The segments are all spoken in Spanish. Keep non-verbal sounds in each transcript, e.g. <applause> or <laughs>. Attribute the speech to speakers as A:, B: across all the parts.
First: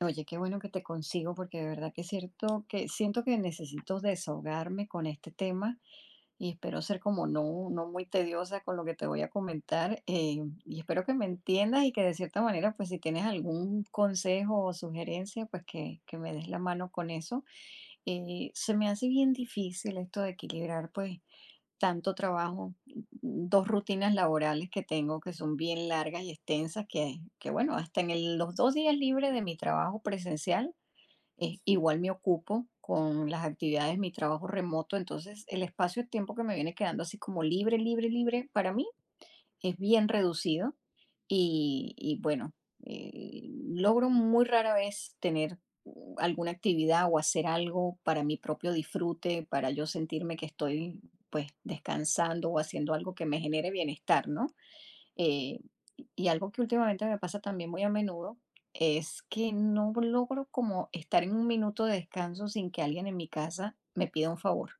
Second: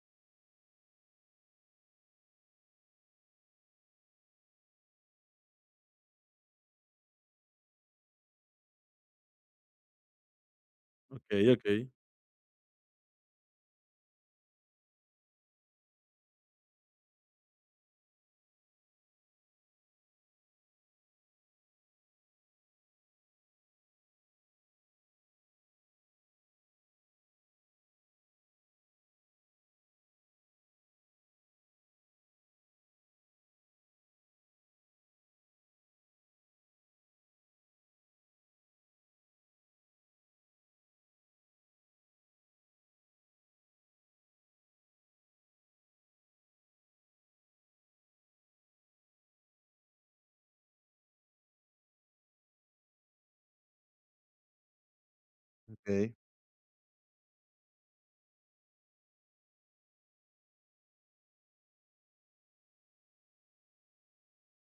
A: Oye, qué bueno que te consigo porque de verdad que es cierto que siento que necesito desahogarme con este tema y espero ser como no, no muy tediosa con lo que te voy a comentar, y espero que me
B: Okey,
A: entiendas
B: okey.
A: y que de cierta manera pues si tienes algún consejo o sugerencia pues que me des la mano con eso. Se me hace bien difícil esto de equilibrar pues tanto trabajo, dos rutinas laborales que tengo que son bien largas y extensas, que bueno, hasta en los dos días libres de mi trabajo presencial, igual me ocupo con las actividades, mi trabajo remoto, entonces el espacio-tiempo que me viene quedando así como libre, libre, libre, para mí es bien reducido y bueno, eh, logro muy rara vez tener alguna actividad o hacer algo para mi propio disfrute, para yo sentirme que estoy pues descansando o haciendo algo que me genere bienestar, ¿no? Eh,
B: Okey.
A: y algo que últimamente me pasa también muy a menudo es que no logro como estar en un minuto de descanso sin que alguien en mi casa me pida un favor.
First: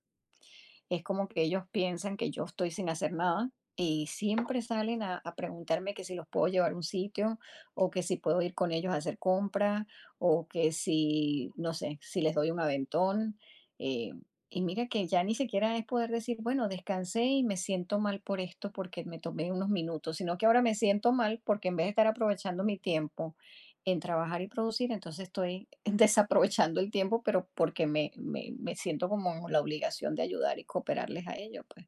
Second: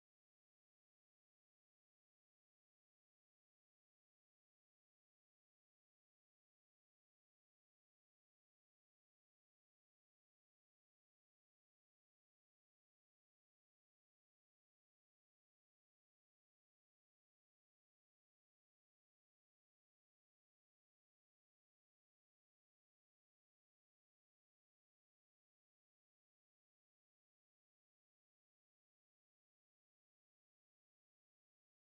A: Es como que ellos piensan que yo estoy sin hacer nada y siempre salen a preguntarme que si los puedo llevar a un sitio o que si puedo ir con ellos a hacer compras o que si, no sé, si les doy un aventón. eh, y mira que ya ni siquiera es poder decir, bueno, descansé y me siento mal por esto porque me tomé unos minutos, sino que ahora me siento mal porque en vez de estar aprovechando mi tiempo en trabajar y producir, entonces estoy <laughs> desaprovechando el tiempo, pero porque me siento como en la obligación de ayudar y cooperarles a ellos, pues.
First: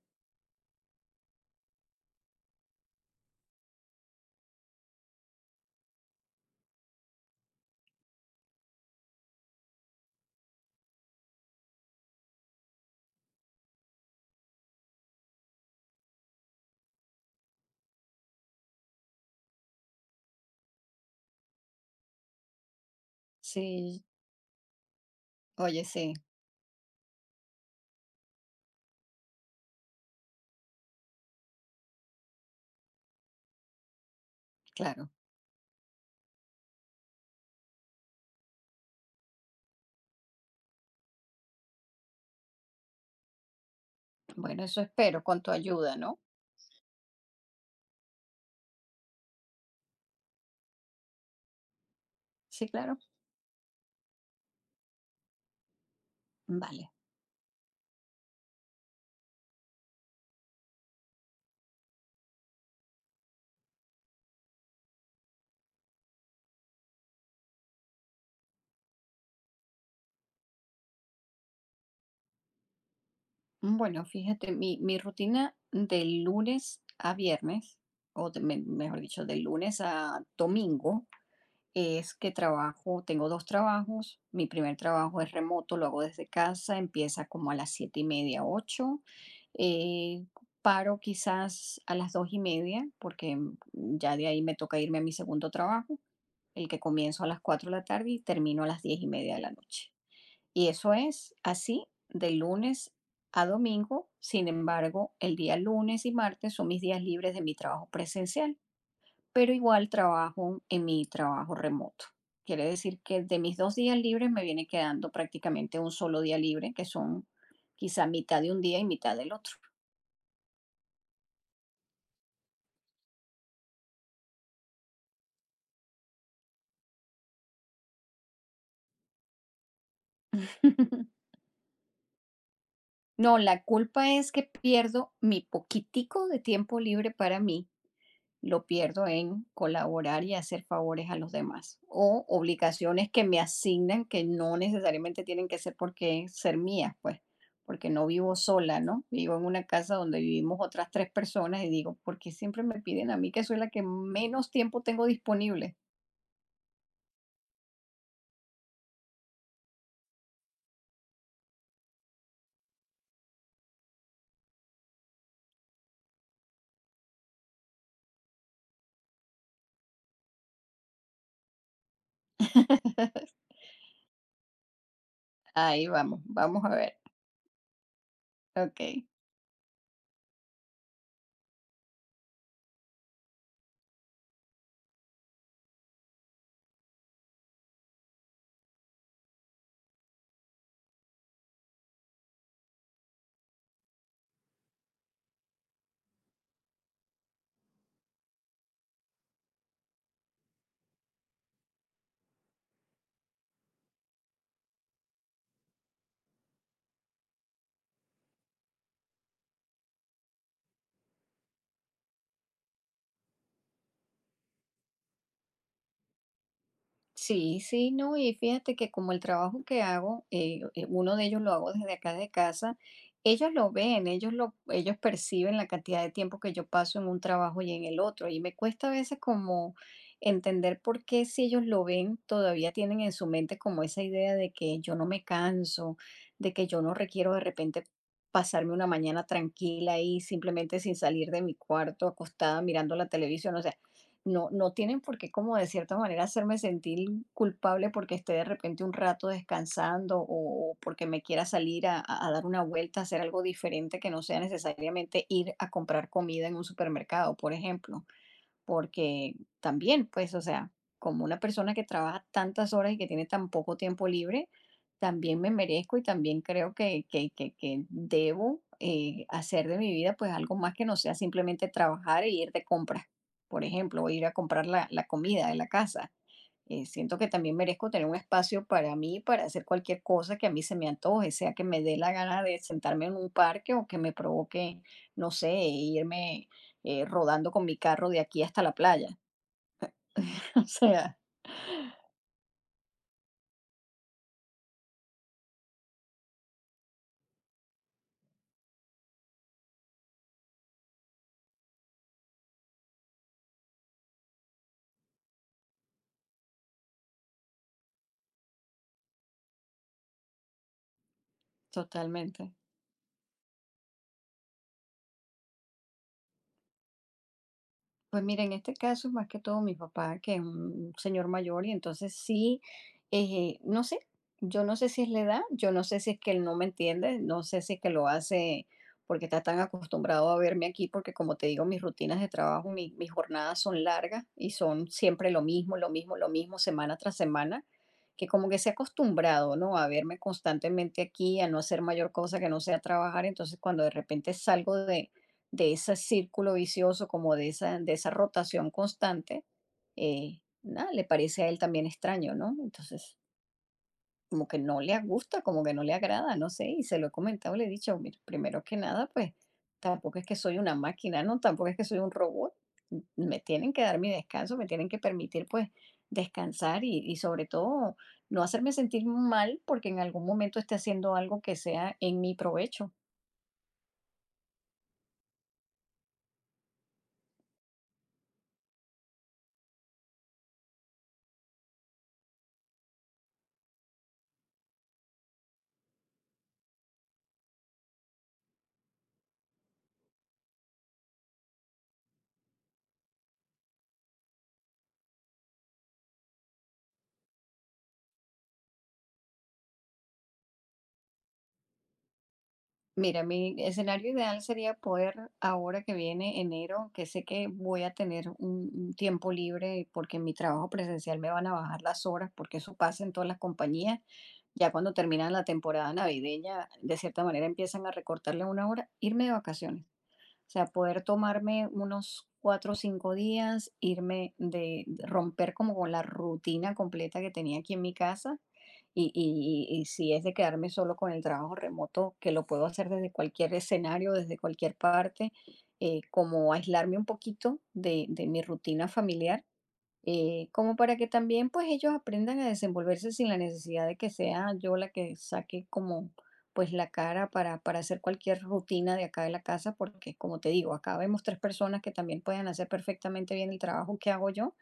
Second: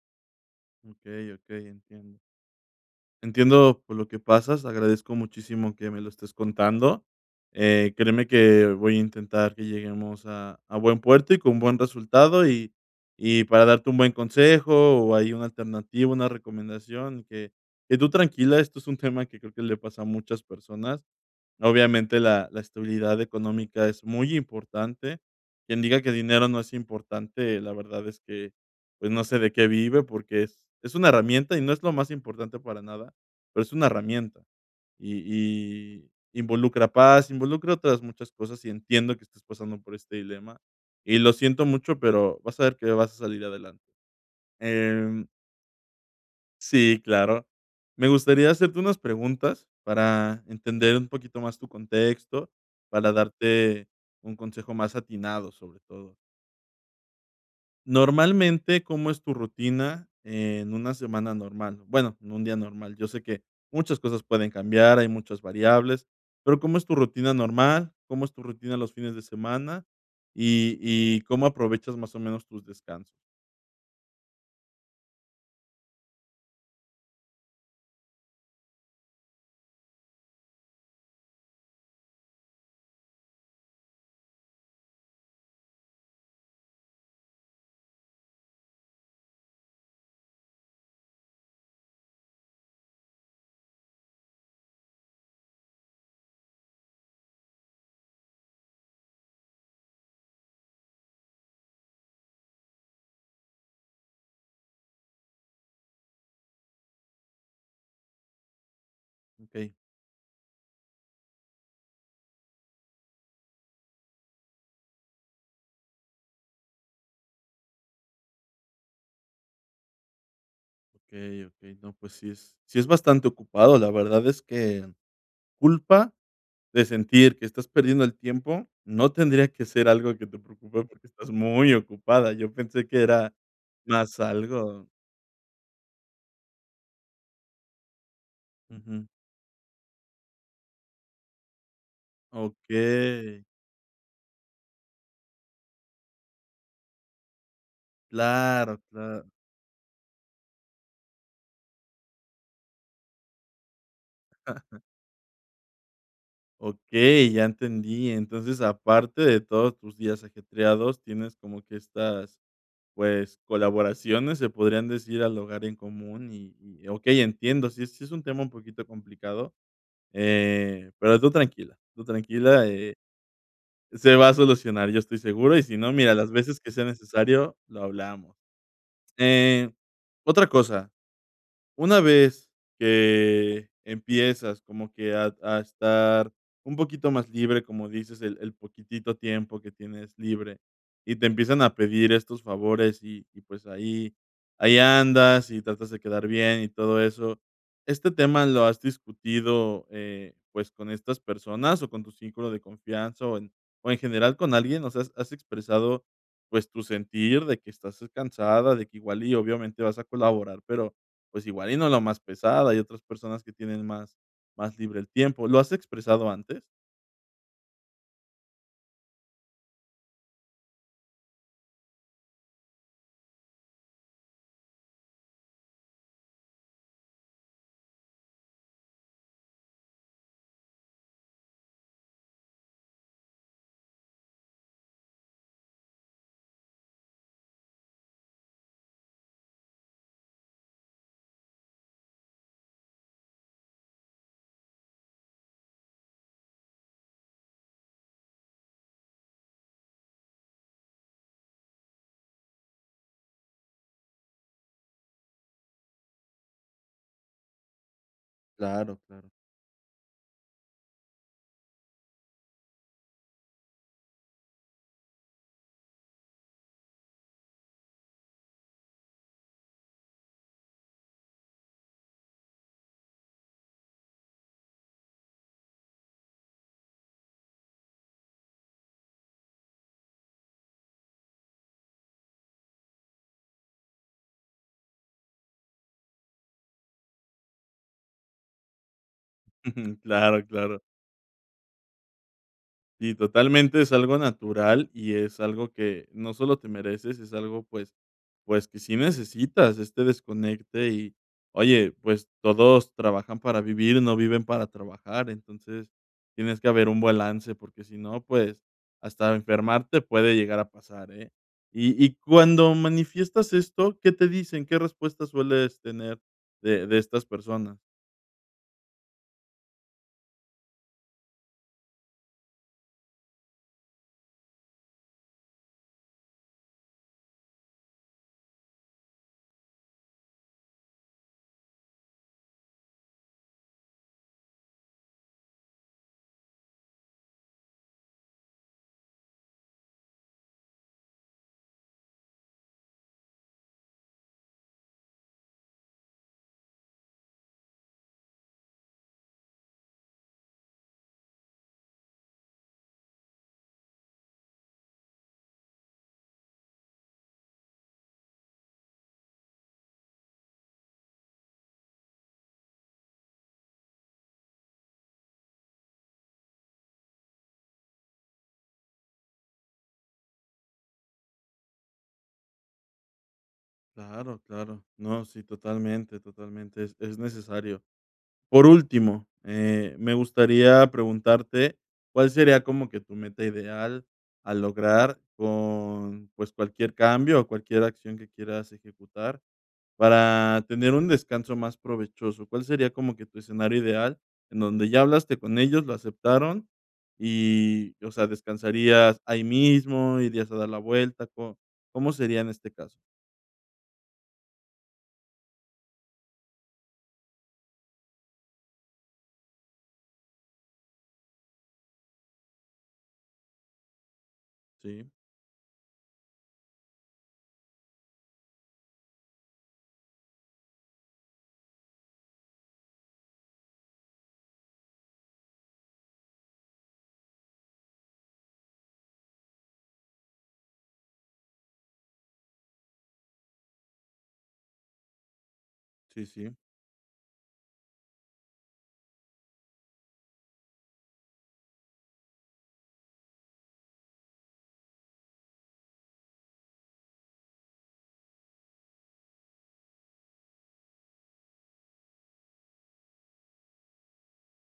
B: Okey, okey, entiendo. Entiendo por lo que pasas, agradezco muchísimo que me lo estés contando. Créeme que voy a intentar que lleguemos a buen puerto y con buen resultado, y para darte un buen consejo, o hay una alternativa, una recomendación, que tú tranquila, esto es un tema que creo que le pasa a muchas personas. Obviamente, la estabilidad económica
A: Sí,
B: es muy importante. Quien
A: oye,
B: diga que
A: sí,
B: dinero no es importante, la verdad es que, pues, no sé de qué vive, porque es una herramienta y no es lo más importante para nada, pero es una herramienta.
A: claro.
B: Y involucra paz, involucra otras muchas cosas, y entiendo que estés pasando por este dilema, y lo siento mucho, pero vas a ver que vas a salir adelante.
A: Bueno, eso espero
B: Em
A: con tu ayuda, ¿no?
B: Sí, claro. Me gustaría hacerte unas preguntas para entender un poquito más tu contexto,
A: Sí, claro.
B: para darte un consejo más atinado, sobre todo.
A: Vale.
B: Normalmente, ¿cómo es tu rutina en una semana normal? Bueno, en un día normal. Yo sé que muchas cosas pueden cambiar, hay muchas variables, pero ¿cómo es tu rutina normal? ¿Cómo es tu rutina los fines de semana? Y cómo aprovechas más o menos tus descansos?
A: Bueno, fíjate, mi rutina de lunes a viernes, o mejor dicho, de lunes a domingo, es que trabajo, tengo dos trabajos. Mi primer trabajo es remoto, lo hago desde casa, empieza como a las 7:30, 8. eh, paro quizás a las 2:30, porque ya de ahí me toca irme a mi segundo trabajo, el que comienzo a las 4:00 de la tarde y termino a las 10:30 de la noche. Y eso es así de lunes a domingo. Sin embargo, el día lunes y martes son mis días libres de mi trabajo presencial pero
B: Ok,
A: igual trabajo en mi trabajo remoto. Quiere decir que de mis dos días libres me viene quedando prácticamente un solo día libre, que son quizá mitad de un día y mitad del otro.
B: ok, ok. No, pues sí es bastante ocupado. La verdad es que culpa de sentir que estás perdiendo el tiempo, no tendría que ser algo que te preocupe porque estás
A: <laughs>
B: muy ocupada. Yo pensé que era
A: No, la culpa
B: más
A: es que
B: algo.
A: pierdo mi poquitico de tiempo libre para mí lo
B: Ujú.
A: pierdo en colaborar y hacer favores a los demás o obligaciones que me
B: Okey,
A: asignan que no necesariamente tienen que ser porque ser mías, pues, porque no vivo
B: claro,
A: sola, ¿no?
B: claro.
A: Vivo en una casa donde vivimos otras tres personas y digo, ¿por qué siempre me piden a mí que soy la que menos tiempo tengo disponible?
B: Okey, ya entendí. Entonces, aparte de todos tus días ajetreados, tienes como que estas, pues, colaboraciones, se podrían decir, al hogar en común y okey, entiendo, sí es un tema un poquito complicado, pero tú tranquila,
A: <laughs>
B: se va a solucionar, yo estoy seguro, y si
A: Ahí
B: no, mira,
A: vamos,
B: las veces
A: vamos a
B: que sea
A: ver.
B: necesario, lo hablamos.
A: Ok.
B: Eh, Otra cosa, una vez que empiezas como que a estar un poquito más libre, como dices, el poquitito tiempo que tienes libre, y te empiezan a pedir estos favores y, pues, ahí andas y tratas de quedar bien y todo eso, ¿este tema lo has discutido, pues, con estas personas o con tu círculo de confianza o en general con alguien? O sea, ¿has expresado, pues, tu sentir de que estás cansada, de que igual y obviamente vas a colaborar, pero pues, igual y no la más pesada, hay otras personas que tienen más libre el tiempo, ¿lo has expresado antes?
A: Sí, sí, no, y fíjate que como el trabajo que hago, uno de ellos lo hago desde acá de casa, ellos lo ven, ellos lo, ellos perciben la cantidad de tiempo que yo paso en un trabajo y en el otro, y me cuesta a veces como entender por qué si ellos lo ven, todavía tienen en su mente como esa idea de que yo no me canso, de que yo no requiero de repente pasarme una mañana tranquila y simplemente sin salir de mi cuarto, acostada mirando la televisión, o sea, no, no tienen por qué como de cierta manera hacerme sentir culpable porque esté de repente un rato descansando o porque me quiera salir a dar una vuelta, a hacer algo diferente que no sea necesariamente ir a comprar comida en un supermercado, por ejemplo
B: Claro, claro.
A: porque también, pues, o sea, como una persona que trabaja tantas horas y que tiene tan poco tiempo libre, también me merezco y también creo que debo hacer de mi vida pues algo más que no sea simplemente trabajar e ir de compras, por ejemplo, o ir a comprar la, la comida de la casa. Siento que también merezco tener un espacio para mí, para hacer cualquier cosa que a mí se me antoje, sea que me dé la gana de sentarme en un parque o que me provoque, no sé, irme rodando con mi carro de aquí hasta la playa.
B: <laughs> Claro,
A: <laughs> O
B: claro.
A: sea,
B: Sí, totalmente, es algo natural y es algo que no solo te mereces, es algo, pues, que sí necesitas este desconecte y, oye, pues, todos trabajan para vivir, no viven para trabajar, entonces, tienes que haber un balance, porque si no, pues, hasta enfermarte puede llegar a pasar, ¿eh? Y
A: totalmente.
B: cuando manifiestas esto, ¿qué te dicen? ¿Qué respuesta sueles tener de estas personas?
A: Pues mira, en este caso es más que todo mi papá, que es un señor mayor, y entonces sí, no sé, yo no sé si es la edad, yo no sé si es que él no me entiende, no sé si es que lo hace porque está tan acostumbrado a verme aquí, porque como te digo, mis rutinas de trabajo, mis jornadas son largas y son siempre lo mismo, lo mismo, lo mismo, semana tras semana, que como que se ha acostumbrado, ¿no? A verme constantemente aquí, a no hacer mayor cosa que no sea trabajar, entonces cuando de repente salgo de ese círculo vicioso, como de esa rotación constante, nada, le parece a él también extraño, ¿no? Entonces, como que no le gusta, como que no le agrada, no sé, y se lo he comentado, le he dicho, mira, primero que nada, pues tampoco es que soy una máquina, ¿no? Tampoco es que soy un robot, me tienen que dar mi descanso, me tienen que permitir, pues, descansar y sobre todo no hacerme sentir mal porque en algún momento esté haciendo algo que sea en mi provecho.
B: Claro, claro. No, sí, totalmente, totalmente, es necesario. Por último, me gustaría preguntarte, ¿cuál sería como que tu meta ideal a lograr con, pues, cualquier cambio o cualquier acción que quieras ejecutar para tener un descanso más provechoso? ¿Cuál sería como que tu escenario ideal en donde ya hablaste con ellos, lo aceptaron y, o sea, descansarías ahí mismo, irías a dar la vuelta? ¿Co- ¿Cómo sería en este caso?
A: Mira, mi escenario ideal sería poder, ahora que viene enero, que sé que voy a tener un tiempo libre porque en mi trabajo presencial me van a bajar las horas, porque eso pasa en todas las compañías. Ya cuando
B: Sí,
A: terminan la temporada navideña, de cierta manera empiezan a recortarle una hora, irme de vacaciones. O sea, poder tomarme unos 4 o 5 días, irme de romper como con la rutina completa que tenía aquí en mi casa y si es de quedarme solo con el trabajo remoto, que lo puedo hacer desde cualquier escenario, desde cualquier parte,
B: sí,
A: como
B: sí.
A: aislarme un poquito de mi rutina familiar, como para que también pues ellos aprendan a desenvolverse sin la necesidad de que sea yo la que saque como pues la cara para hacer cualquier rutina de acá de la casa, porque como te digo, acá vemos tres personas que también pueden hacer perfectamente bien el trabajo que hago yo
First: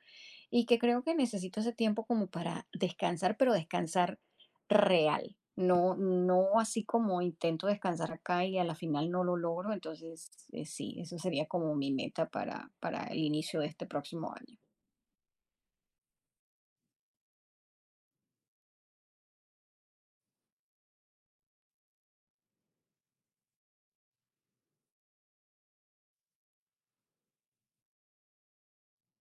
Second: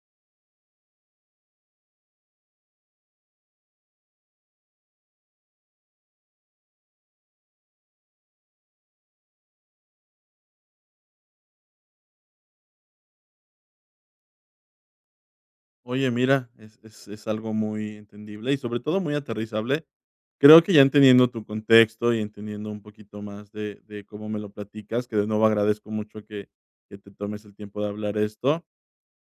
A: y que creo que necesito ese tiempo como para descansar, pero descansar real. No, no así como intento descansar acá y a la final no lo logro. Entonces, sí, eso sería como mi meta para el inicio de este próximo año.
B: Oye, mira, es algo muy entendible y sobre todo muy aterrizable. Creo que ya entendiendo tu contexto y entendiendo un poquito más de cómo me lo platicas, que de nuevo agradezco mucho que te tomes el tiempo de hablar esto.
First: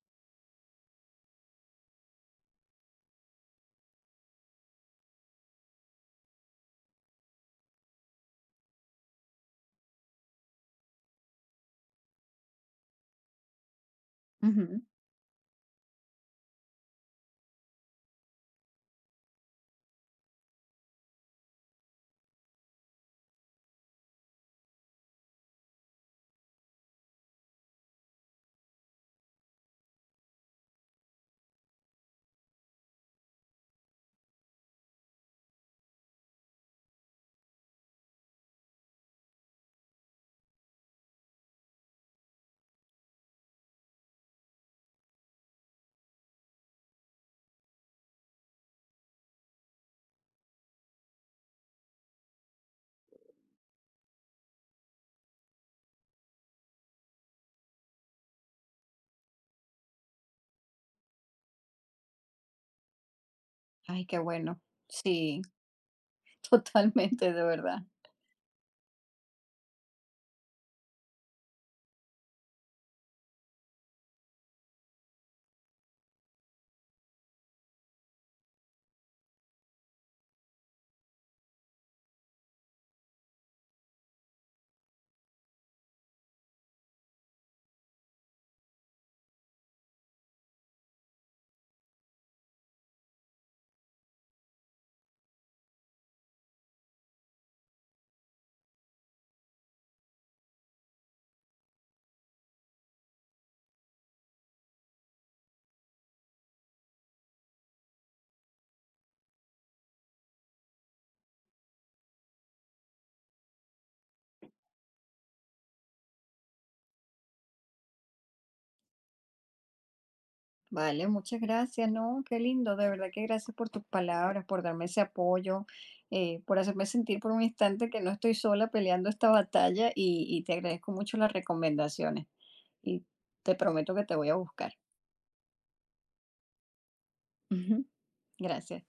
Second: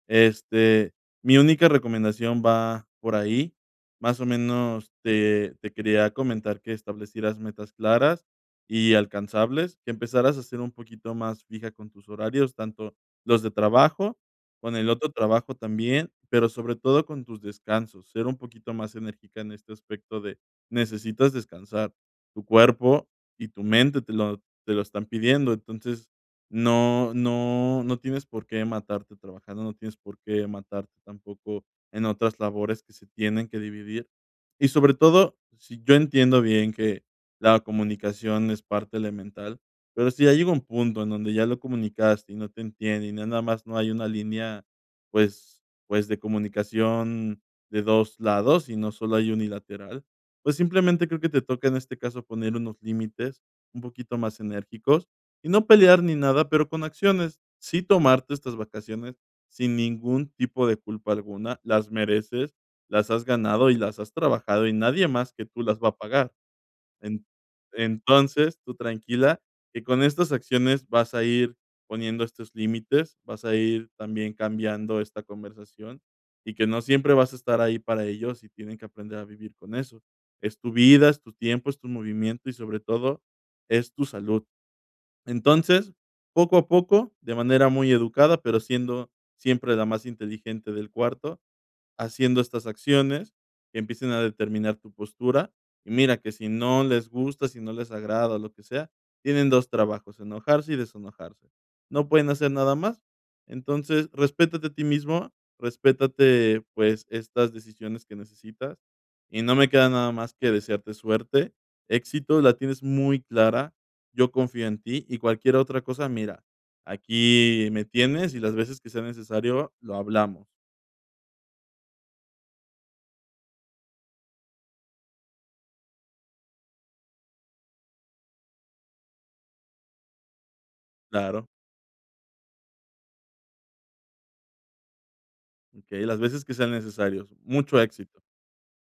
B: Este, mi única recomendación va por ahí. Más o menos te quería comentar que establecieras metas claras y alcanzables, que empezaras a ser un poquito más fija con tus horarios, tanto los de trabajo, con
A: Ujú.
B: el otro trabajo también, pero sobre todo con tus descansos, ser un poquito más enérgica en este aspecto de necesitas descansar. Tu cuerpo y tu mente te lo están pidiendo. Entonces no tienes por qué matarte trabajando, no tienes por qué matarte tampoco en otras labores que se tienen que dividir. Y sobre todo, si yo entiendo bien que la comunicación es parte elemental, pero si ya llega un punto en donde ya lo comunicaste y no te entiende y nada más no hay una línea, pues pues, de comunicación de 2 lados y no solo hay unilateral, pues, simplemente creo que te toca, en este caso, poner unos límites un poquito más enérgicos y no pelear ni nada, pero con acciones. Sí tomarte estas vacaciones sin ningún tipo de culpa alguna, las mereces, las has ganado y las
A: Ay,
B: has
A: qué bueno.
B: trabajado y nadie más
A: Sí,
B: que tú las va a pagar.
A: <laughs>
B: En
A: totalmente, de verdad.
B: Entonces, tú tranquila, que con estas acciones vas a ir poniendo estos límites, vas a ir también cambiando esta conversación y que no siempre vas a estar ahí para ellos y tienen que aprender a vivir con eso. Es tu vida, es tu tiempo, es tu movimiento y sobre todo es tu salud. Entonces, poco a poco, de manera muy educada, pero siendo siempre la más inteligente del cuarto, haciendo estas acciones, que empiecen a determinar tu postura. Y mira, que si no les gusta, si no les agrada o lo que sea, tienen 2 trabajos, enojarse y desenojarse. No pueden hacer nada más. Entonces, respétate a ti mismo, respétate, pues, estas decisiones que necesitas, y no me queda nada más que desearte suerte, éxito, la tienes muy clara, yo confío en ti y cualquier otra cosa, mira, aquí me tienes y las veces que sea necesario lo hablamos.
A: Vale, muchas gracias, ¿no? Qué lindo, de verdad que gracias por tus palabras, por darme ese apoyo, por hacerme sentir por un instante que no estoy sola peleando esta batalla y te agradezco mucho las
B: Claro.
A: recomendaciones y te prometo que te voy a buscar.
B: Okey, las veces que sean necesarios. Mucho éxito.
A: <laughs> Gracias.